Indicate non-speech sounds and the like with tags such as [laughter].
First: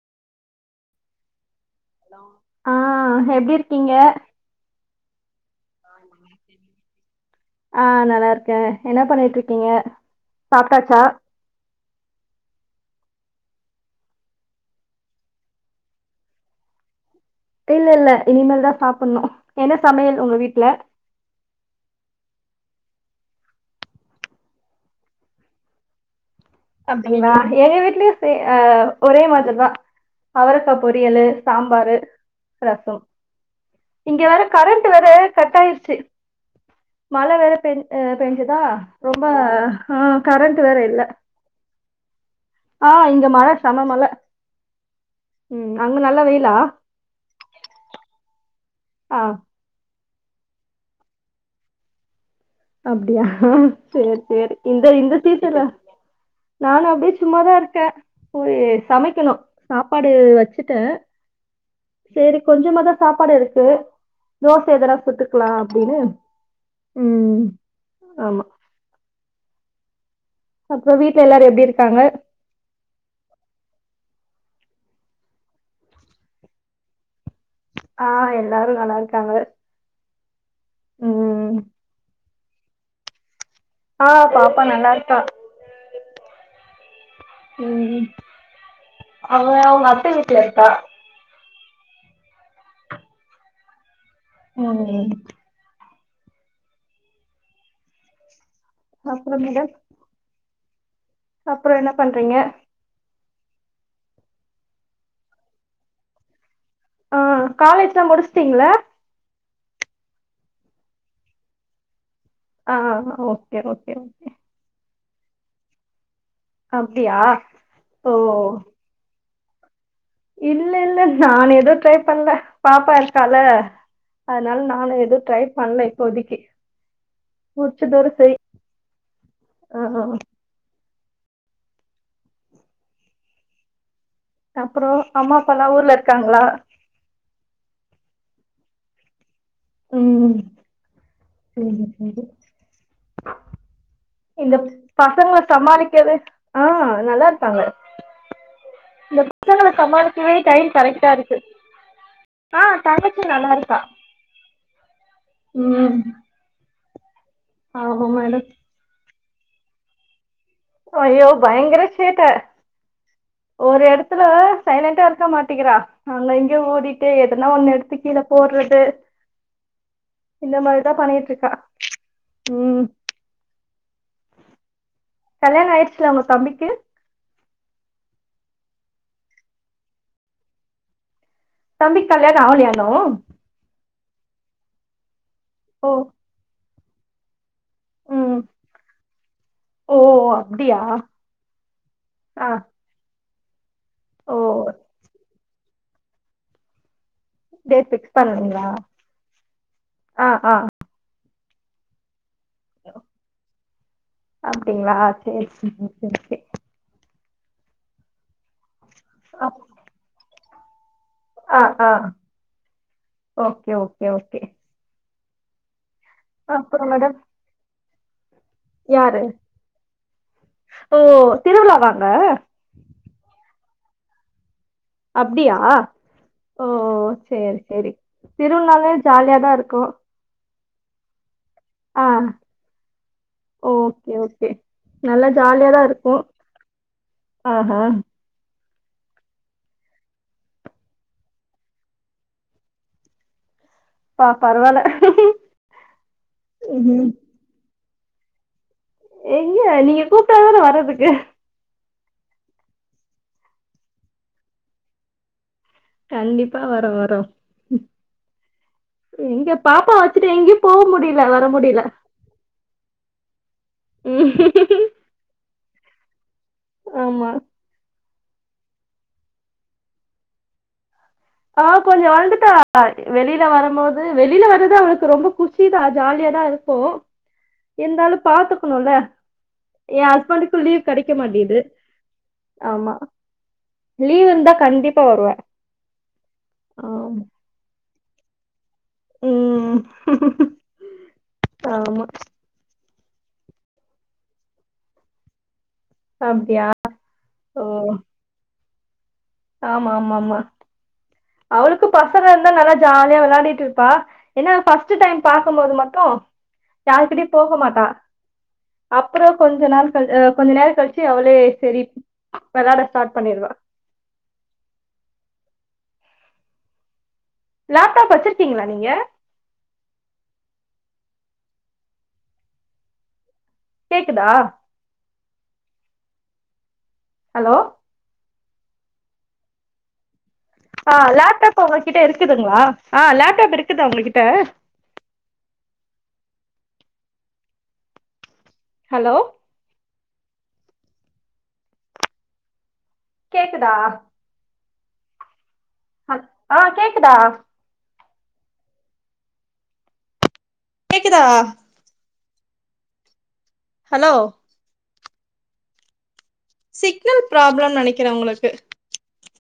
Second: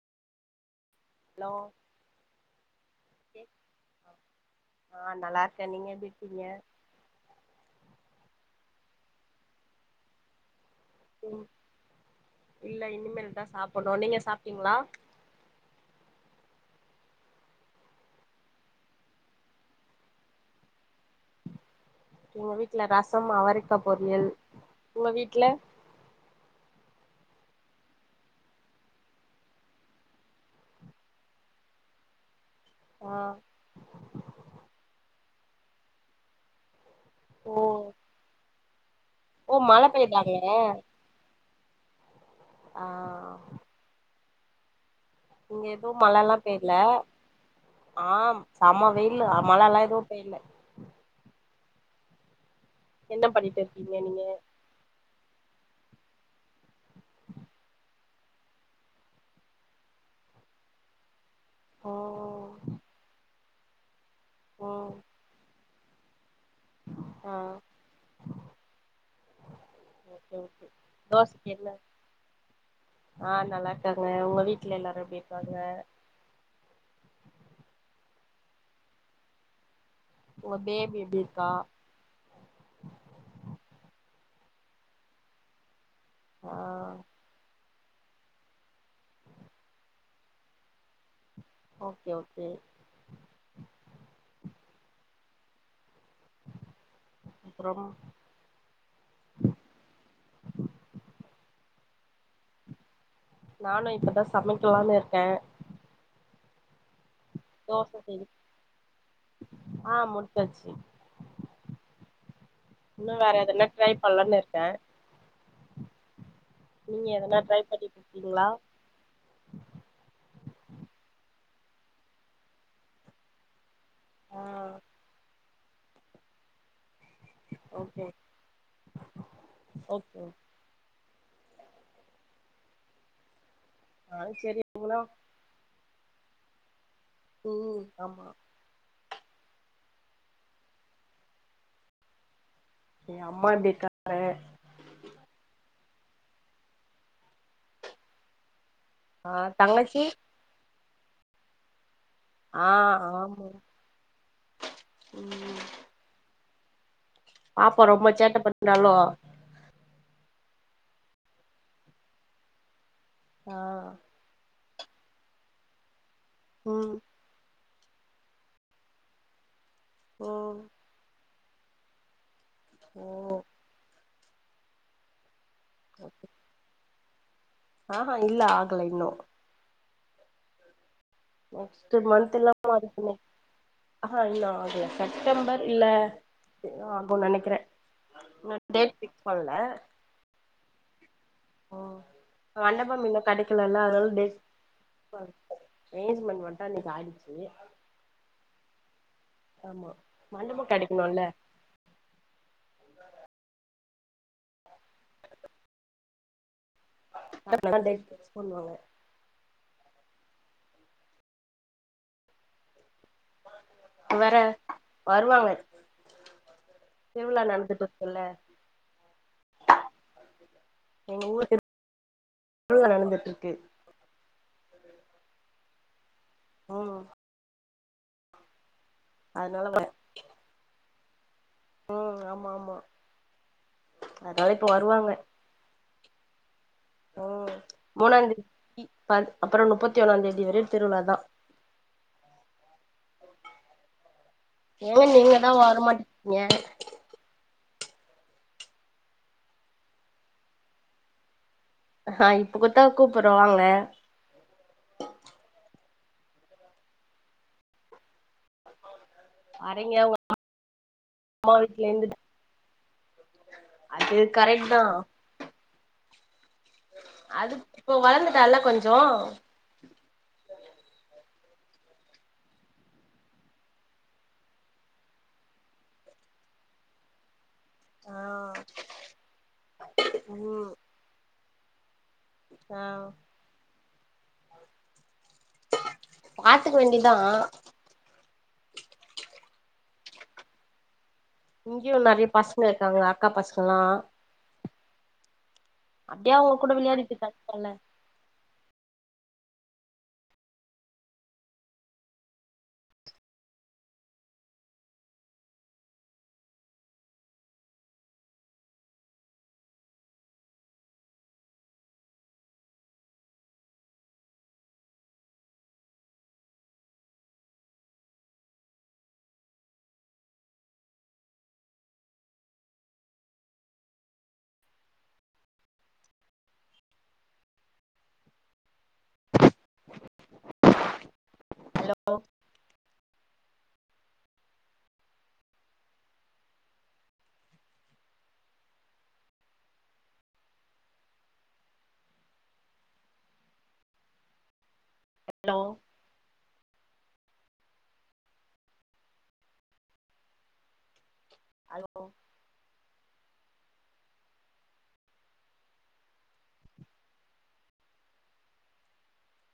hello ஆ எப்டி இருக்கீங்க ஆ நல்லா இருக்க நீங்க எப்டிருகீங்க ஆ நல்லாருக்கே என்ன பண்ணிட்டுருக்கீங்க சாப்டாச்சா ஓ இல்ல இனிமேல் தா சாப்பன்னு நீங்க சாப்டீங்களா இல்லல்ல இனிமேல் தா சாப்பன்னு என்ன சமையல் உங்க வீட்ல எங்க வீட்ல ரசம் அவரைக்கா பொரியல் ஒங்க வீட்ல அப்டிங்களா எங்க வீட்லயு சே அ ஒரே மாதிர் தா அவரக்கா பொரியலு சாம்பாரு ரசொ ஆ இங்க வேற கரண்ட் வேற கட் ஆய்றுச்சு மழ வேற ஓ பேஞ் பேஞ்சதா ரொம்ப ஓ மழ அ பெய்தாங்க கரண்ட் வேற இல்ல ஆ இங்க மழ செம்ம மழ இங்க எதுவு மழல்லா பெய்ல ஆ சம ஆ வெயிலு மழல்லா எதுவு பெய்ல அப்டியா என்ன பண்ணிட்டு இருக்கீங்க சேரி நீங்க சேரி இந்த இந்த சீசன்ல நானு அப்டே சும்மாதா இருக்க போயி சமைக்கணு சாப்பாடு வெச்சிட்ட சேரி ம் கொஞ்சமாதா சாப்பாடு இருக்கு தோச ம் எதனா சுட்டுக்கலா அப்டின்னு ஆ ம் ஆமா ஓகே ஓகே அப்றோ வீட்ல எல்லாரு எப்டி இருக்காங்க ஆ‌ நல்லா இருக்காங்க உங்க வீட்ல எல்லாரு எப்டி இருக்காங்க ஆ எல்லாரு நல்லா இருக்காங்க உங்க பேபி எப்படி இருக்கா ம் ஆ பாப்பா நல்லா இருக்கா ஆ ம் ம் அவ அவுங்க அத்த வீட்ல இருக்கா ஓகே ஓகே ம் அப்றோம் அப்புறோ மேடம் அப்புறோ என்ன பண்றீங்க நானு‌ இப்பதா சமைக்கலான்னு இருக்க ஆ தோச காலேஜ்லா செய்னு முடிச்சுட்டீங்களா ஆ முடிச்சாச்சு ஆ இன்னு வேற ஓகே எதுனா ஓகே ட்ரை ஓகே பண்லான்னு இருக்க நீங்க அப்டியா எதனா ட்ரை பண்ணிட்டு ஓ இருக்கீங்களா இல்ல இல்ல நான் எது ட்ரை பண்ணல பாப்பா இருக்கால ஆ அதுனால நானு எது ட்ரை பண்ணல இப்போதைக்கு ஓகே முடிச்சதோட செரி அ ஹ ஆ ஓகே நானு சரி அப்புறோ இவங்களா அம்மா அப்பாலா ஊர்ல இருக்காங்களா ம் ஆமா உம் சேரி சேரி கே அம்மா எப்டி இருக்காங்க இந்த பசங்கள சமாளிக்கவே ஆ நல்லா இருக்காங்க இந்த ஆ பசங்கள தங்கச்சி சமாளிக்கவே டைம் கரெக்டா இருக்கு ஆ தங்கச்சி ஆமா நல்லா இருக்கா ம் பாப்பா ரொம்ப சேட்ட மேடம் பண்றாளோ ஜயோ பயங்கர சேட்ட ஆ ஒரு எடத் துல சைலண்ட்டா இருக்க மாட்டேக்கிறா அங்க இங்க ம் ஓடிட்டு எதுனா ஒன்னு எடுத்து கீழ போடுறது இந்த ம் மாரி தா பண்ணிட்டு இருக்கா ம் ஓ கல்யாண ஆயிடுச்சுல உங்க தம்பிக்கு ஆஹா இல்ல ஆகல இன்னும் நெக்ஸ்ட் தம்பிக்கு கல்யாணோ மந்த்ல ஆவலையா இன்னு [unintelligible] அஹ்ஹ இல்ல ஆகல செப்டம்பர் இல்ல ஓ இன்னு ஆகுனு நினைக்கிறேன் ம் இன்னு டேட் ஃபிக்ஸ் பண்ல ஓ ஓ அப்டியா ஓ ஆ உன்‌அண்ணப் கன்ஃபாம் இன்னு கிடைக்கலல்ல அதனால ஓ டேட் என்கேஜ்மண்ட் மட்டும் அன்னிக்கு ஆடுச்சு டேட் ஃபிக்ஸ் பண்ணுவிங்களா ஆமா மண்டபம் கிடைக்கணும்ல [inaudible] அப்டிங்களா சேர் சேர் சேர் சேர் அப்பா வந்தாதா டேட் ஃபிக்ஸ் பன்னுவாங்க அப் ஆ ஆ ஓகே ஓகே இப்ப வேற ஓகே வருவாங்க அப்பறோ மேடம் திருவிழா நடந்துட்டு இருக்குல்ல யாரு ஓ எங்க ஊர் திருவிழாவா அங்க திருவிழா நடந்துட்டு இருக்கு அப்டியா ஆ சேர் சேரி திருவிழாலே ஜாலியாதா அதனால வ இருக்கும் ஓ ஆ ஆமா ஆமா ஓகே அதா ஓகே இப்ப வருவாங்க நல்லா ஜாலியாதா இருக்கு ஓ ஆஹா மூன்னாந் தேதி அப்பறோ முப்பத்தி ஒன்னாம் தேதி வர திருவிழாதான் பா பரவா ஏங்க நீங்க தா வர மாட்டிக்கீங்க ம் எங்க நீங்க கூப்டாதான வர்றதுக்கு ஆஹ இப்பகூட்த்தா கூப்புடுறே வாங்க கண்டிப்பா வரோ வரோ எங்க பாப்பா வரீங்க உங்க வச்சுட்டு எங்கயு போக முடில வர அம்மா முடில வீட்ல இருந்து அது ம் கரெக்ட் தா ஆமா அது இப்போ வளந்துட்டால்ல கொஞ்சோ ஆ கொஞ்சோ வளந்துட்டா வெளில வரம்போது வெளில வரது அவளுக்கு ரொம்ப பு குஷிதா ஜாலியாதா இருக்கோ ஆ இருந்தாலு பாத்துக்கணும்ல ஏ ஹஸ்பண்ட்க்கும் ம் லீவ் கெடைக்க மாட்டிது ஆ ஆமா லீவ் இருந்தா கண்டிப்பா வருவ பாத்துக்க வேண்டிதா ம் இங்கயு ஆமா நறையா பசங்க இருக்காங்க அக்கா பசங்கல்லா அப்டே அவுங்க அப்டியா கூட விளையாடிட்டு ஓ கெடப்பால்ல ஆமா ஆம்மாம்மா அவளுக்கும் பசங்க இருந்தா நல்லா ஜாலியா விளையாடிட்டு இருப்பா என்ன ஃபஸ்ட்டு டைம் பாக்கும்போது மட்டு யார்க்கிட்யு போக மாட்டா அப்புறோ கொஞ்ச நாள் கழ் அ கொஞ்ச நேர கழ்ச்சு அவளே செரி வெளாட ஸ்டாட் பண்ணிர்வா லேப்டாப் வச்சுர்கீங்குளா நீங்க கேக்குதா ஹலோ ஆ லேப்டாப் ஹலோ உங்ககிட்ட இருக்குதுங்களா ஆ லேப்டாப் இருக்குதா உங்ககிட்ட ஹலோ கேக்குதா ஹலோ அ ஆ கேக்குதா கேக்குதா ஹலோ ஹலோ சிக்னல் ப்ராப்ளோ நெனைக்கிற உங்ளுக்கு